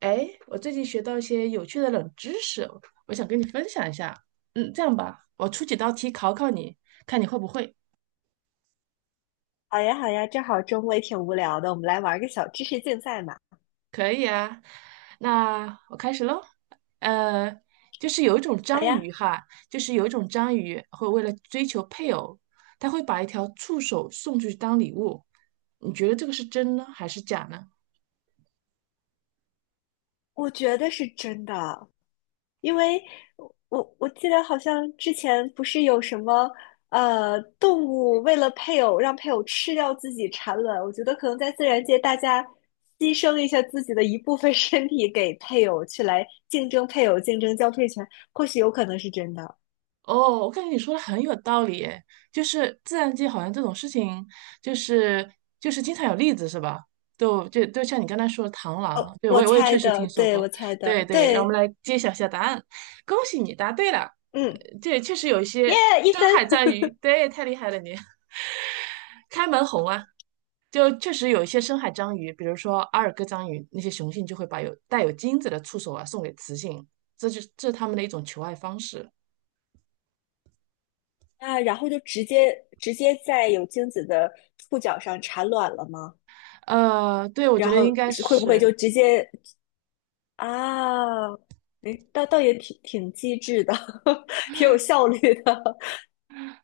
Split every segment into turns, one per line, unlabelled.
哎，我最近学到一些有趣的冷知识，我想跟你分享一下。这样吧，我出几道题考考你，看你会不会。
好呀，好呀，正好周末也挺无聊的，我们来玩个小知识竞赛嘛。
可以啊，那我开始喽。呃，就是有一种
好
章
呀，
鱼哈，就是有一种章鱼会为了追求配偶，它会把一条触手送出去当礼物。你觉得这个是真呢，还是假呢？
我觉得是真的，因为我记得好像之前不是有什么动物为了配偶让配偶吃掉自己产卵，我觉得可能在自然界大家牺牲一下自己的一部分 身体给配偶去来竞争配偶竞争交配权，或许有可能是真的。
哦，我感觉你说的很有道理诶，就是自然界好像这种事情，就是就是经常有例子是吧？就像你刚才说的螳螂啊，对我
我
也我也
猜
确实
的，
听说
对，
过，
我猜
对
的，
对，让我们
对，
来揭晓一下答案，恭喜你答对了，
嗯，
这确实有一
耶，
些
一
深
分。
海章鱼，对，太厉害了你，开门红啊，就确实有一些深海章鱼，比如说阿尔戈章鱼，那些雄性就会把有带有精子的触手啊送给雌性，这是它们的一种求爱方式。
啊，然后就直接在有精子的触角上产卵了吗？
对，我觉
然
得
后
应该
是会不会
是，
就直接啊？哎，倒也挺机智的，挺有效率的。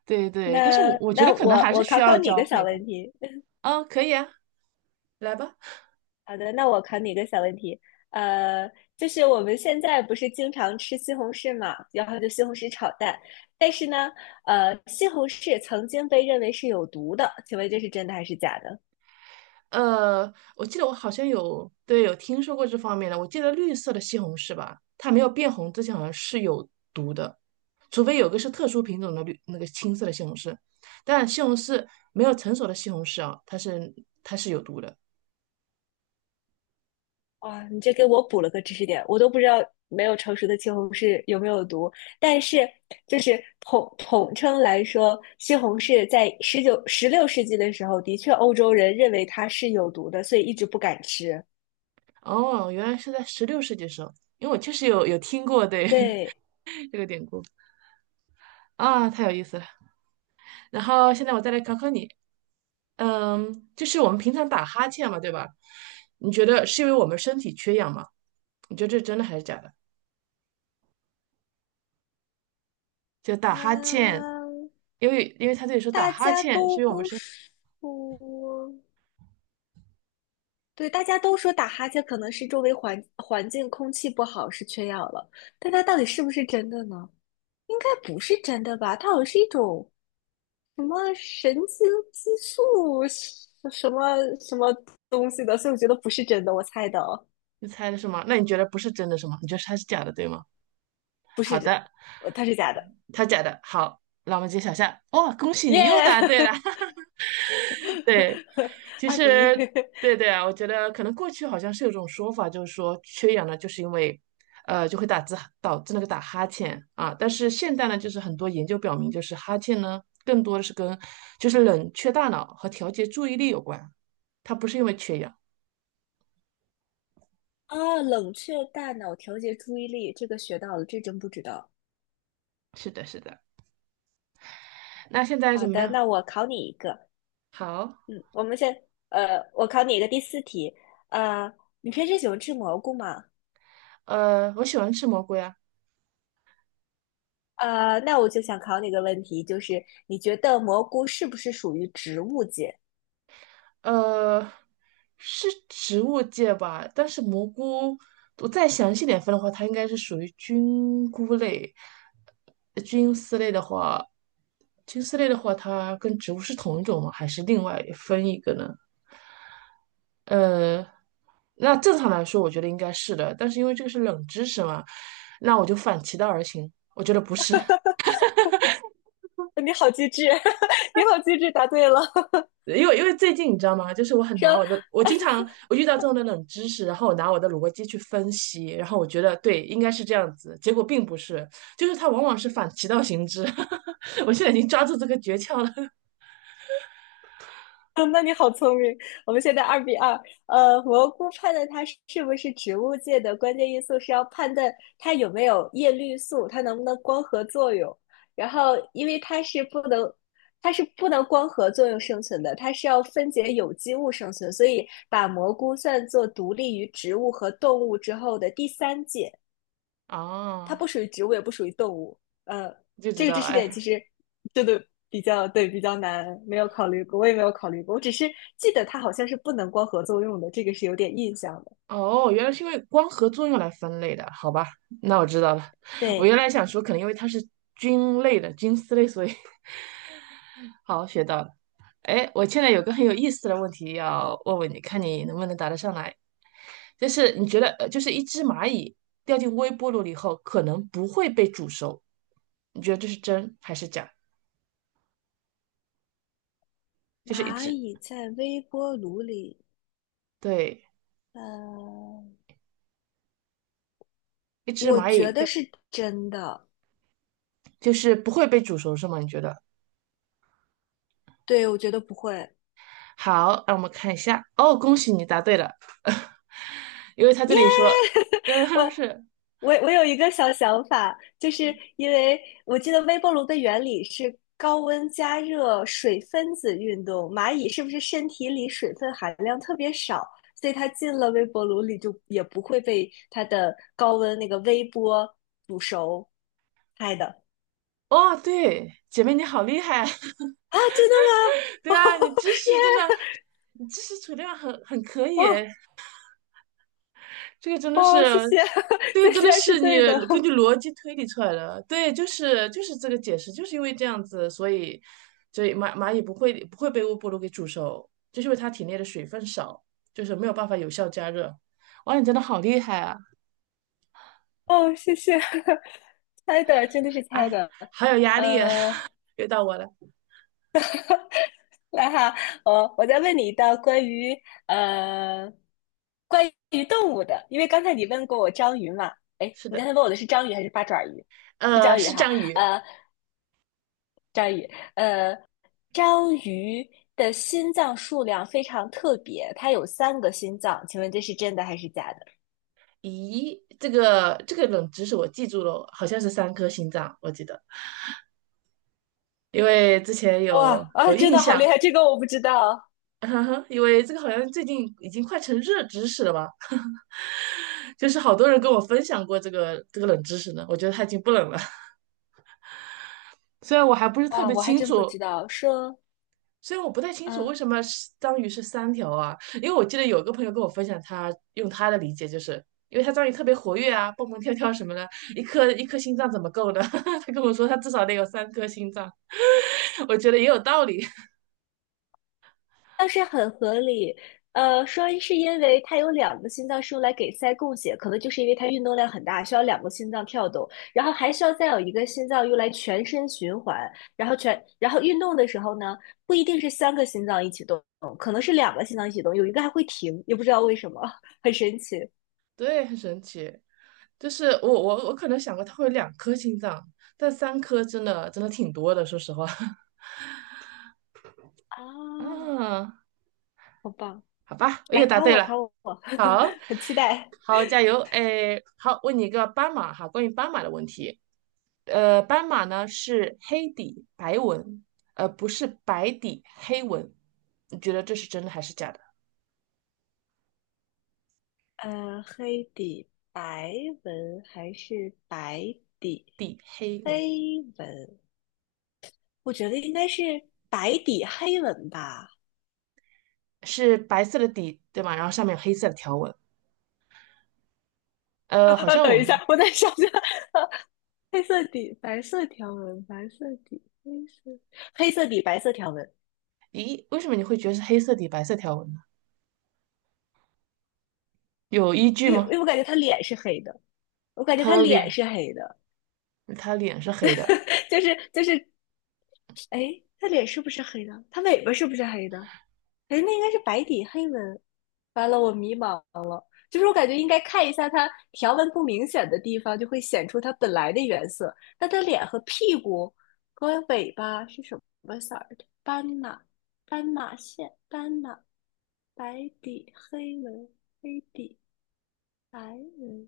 对对，但是我
那
我觉
那
得可能
我
还是
我
需
考考
要
你一
交
个小
配吧。
问题。
啊，可以啊，来吧。
好的，那我考你一个小问题。呃，就是我们现在不是经常吃西红柿嘛，然后就西红柿炒蛋。但是呢，西红柿曾经被认为是有毒的，请问这是真的还是假的？
我记得我好像有，对，有听说过这方面的。我记得绿色的西红柿吧，它没有变红之前好像是有毒的，除非有个是特殊品种的绿那个青色的西红柿。但西红柿没有成熟的西红柿啊，它是有毒的。
哇，你这给我补了个知识点，我都不知道没有成熟的西红柿有没有毒。但是，就是统称来说，西红柿在19、16世纪的时候，的确欧洲人认为它是有毒的，所以一直不敢吃。
哦，原来是在十六世纪时候，因为我确实有听过对
对，
这个典故啊，太有意思了。然后现在我再来考考你，就是我们平常打哈欠嘛，对吧？你觉得是因为我们身体缺氧吗？你觉得这是真的还是假的？就打哈
啊，
欠，因为他这里说打
大
哈
家
欠是
都
因为我们身体，
说，对，大家都说打哈欠可能是周围环境空气不好是缺氧了，但它到底是不是真的呢？应该不是真的吧？它好像是一种什么神经激素什么东西的，所以我觉得不是真的，我猜的哦，
你猜的是吗？那你觉得不是真的是吗？你觉得它是假的对吗？
不
好
是真，
的，
它是假的，
它假的。好，那我们揭晓下。哇，恭喜你又答对
耶、
了。对，其
2-1。
实，对对啊，我觉得可能过去好像是有种说法，就是说缺氧呢，就是因为，就会打字导致那个打哈欠啊。但是现代呢，就是很多研究表明，就是哈欠呢，更多的是跟就是冷却大脑和调节注意力有关，它不是因为缺氧。
啊！冷却大脑调节注意力，这个学到了，这真不知道。
是的，是的。那现在
好
怎么
的，
样？
那我考你一个。
好，
嗯，我们先，我考你一个第4题，呃，你平时喜欢吃蘑菇吗？
我喜欢吃蘑菇呀。
那我就想考你一个问题，就是你觉得蘑菇是不是属于植物界？
呃，是植物界吧？但是蘑菇，我再详细点分的话，它应该是属于菌菇类。菌丝类的话，菌丝类的话，它跟植物是同一种吗？还是另外分一个呢？呃，那正常来说，我觉得应该是的，但是因为这个是冷知识嘛，那我就反其道而行，我觉得不是。
你好机智，你好机智，答对了。
因为因为最近你知道吗？就是我 很拿
说，
我的，我经常我遇到这种的冷知识，然后我拿我的逻辑去分析，然后我觉得对，应该是这样子，结果并不是，就是它往往是反其道行之。我现在已经抓住这个诀窍了
那你好聪明。我们现在2-2。蘑菇判断它是不是植物界的关键因素是要判断它有没有叶绿素，它能不能光合作用。然后，因为它是不能，它是不能光合作用生存的，它是要分解有机物生存，所以把蘑菇算作独立于植物和动物之后的第三界。它
哦，
不属于植物，也不属于动物。呃，
就知
这个
道
知
了，
识点
哎，
其实真的比较对比较难，没有考虑过，我也没有考虑过。我只是记得它好像是不能光合作用的，这个是有点印象的。
哦，原来是因为光合作用来分类的，好吧，那我知道了。我原
对，
来想说，可能因为它是菌类的菌丝类，所以 好，学到了。哎，我现在有个很有意思的问题要问问你，看你能不能答得上来。就是你觉得，就是一只蚂蚁掉进微波炉里后，可能不会被煮熟，你觉得这是真还是假？就是一
蚂
只，
蚁在微波炉里，
对，
呃，
一只
我
蚂蚁
觉得
掉，
是真的。
就是不会被煮熟是吗？你觉得？
对，我觉得不会。
好，让我们看一下。哦，恭喜你答对了，因为他这里说，嗯，是，
我有一个小想法，就是因为我记得微波炉的原理是高温加热水分子运动，蚂蚁是不是身体里水分含量特别少，所以它进了微波炉里就也不会被它的高温那个微波煮熟？猜的
哦，对，姐妹你好厉害啊，
啊，真的吗？
对啊，你知识真的。你知识储量很可以
哇
诶，这个真的
哦，谢
是，
谢，
这个真
这
的
然是
是你
对的，
根据逻辑推理出来的。对，就是这个解释，就是因为这样子，所以所以蚂蚁不会被微波炉给煮熟，就是因为它体内的水分少，就是没有办法有效加热。哇，你真的好厉害啊！
哦，谢谢，猜的真的是猜
哎，
的，
好有压力啊！
呃。
又到我了，
那哈，我再问你一道关于呃关于动物的，因为刚才你问过我章鱼嘛，哎，
是
你刚
的，
才问我的是章鱼还是八爪鱼？是章鱼
是
哈，
章鱼。
呃，章鱼，呃，章鱼的心脏数量非常特别，它有三个心脏，请问这是真的还是假的？
咦，这个冷知识我记住了，好像是三颗心脏，我记得，因为之前有
哇啊，
有
真
印
的好厉
象。
害，这个我不知道，
哈哈，因为这个好像最近已经快成热知识了吧？就是好多人跟我分享过这个冷知识呢，我觉得它已经不冷了。虽然我还不是特
哇，
别
我还
清
真不
楚，
知道，说。
虽然我不太清楚
嗯。
为什么是章鱼是三条啊，因为我记得有个朋友跟我分享他，用他的理解就是，因为他章鱼特别活跃啊，蹦蹦跳跳什么的，一颗一颗心脏怎么够呢？他跟我说他至少得有三颗心脏，我觉得也有道理，
倒是很合理。说是因为他有两个心脏是用来给鳃供血，可能就是因为他运动量很大，需要两个心脏跳动，然后还需要再有一个心脏用来全身循环。然后全，然后运动的时候呢，不一定是三个心脏一起动，可能是两个心脏一起动，有一个还会停，也不知道为什么，很神奇
对，很神奇。就是我可能想过它会有两颗心脏，但三颗真的真的挺多的，说实话。
啊！
啊，
好棒，
好吧，我又
来
答
考
对
我
了，
考我，
好，
很期待。
好，加油，哎，好，问你一个斑马哈，关于斑马的问题，斑马呢是黑底白纹，不是白底黑纹，你觉得这是真的还是假的？
黑底白纹还是白底
底黑纹
黑纹？我觉得应该是白底黑纹吧。
是白色的底，对吗？然后上面有黑色的条纹，
啊
好
啊，
像
等
我
一
们，
下，我在想想，黑色底，白色条纹，白色底，黑色，黑色底，白色条纹。
咦，为什么你会觉得是黑色底白色条纹呢？有依据
因为因
吗？
为我感觉他脸是黑的，我感觉
他
他
的
脸
脸，
是黑的，
他脸是黑的，
就是，哎，他脸是不是黑的？他尾巴是不是黑的？哎，那应该是白底黑纹。完了，我迷茫了。就是我感觉应该看一下它条纹不明显的地方，就会显出它本来的原色。那它脸和屁股和尾巴是什么色儿的？斑马，斑马线，斑马，白底黑纹，黑底白纹。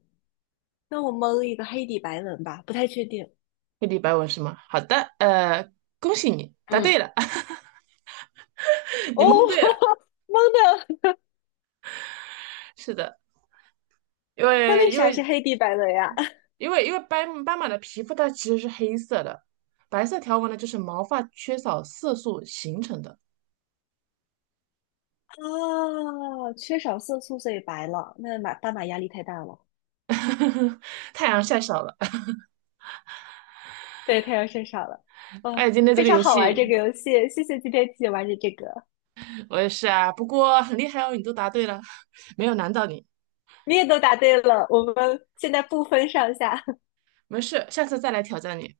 那我蒙一个黑底白纹吧，不太确定。
黑底白纹是吗？好的，恭喜你答
嗯，
对了，你
哦，
蒙对了。
蒙的，
是的，因
它
为
为
因
啥是
为
黑底白纹呀？
因为斑马的皮肤它其实是黑色的，白色条纹呢就是毛发缺少色素形成的。
啊，缺少色素所以白了，那马斑马压力太大了，
太阳晒少了，
对，太阳晒傻了。
哎，
哦，
今天这
非
个
常
游
好玩
戏
这个游戏，谢谢今天一起玩的这个，
我也是啊，不过很厉害哦，你都答对了，没有难到你，
你也都答对了，我们现在不分上下。
没事，下次再来挑战你，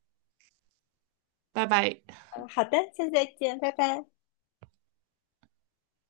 拜拜。
嗯，好的，下次再见，拜拜。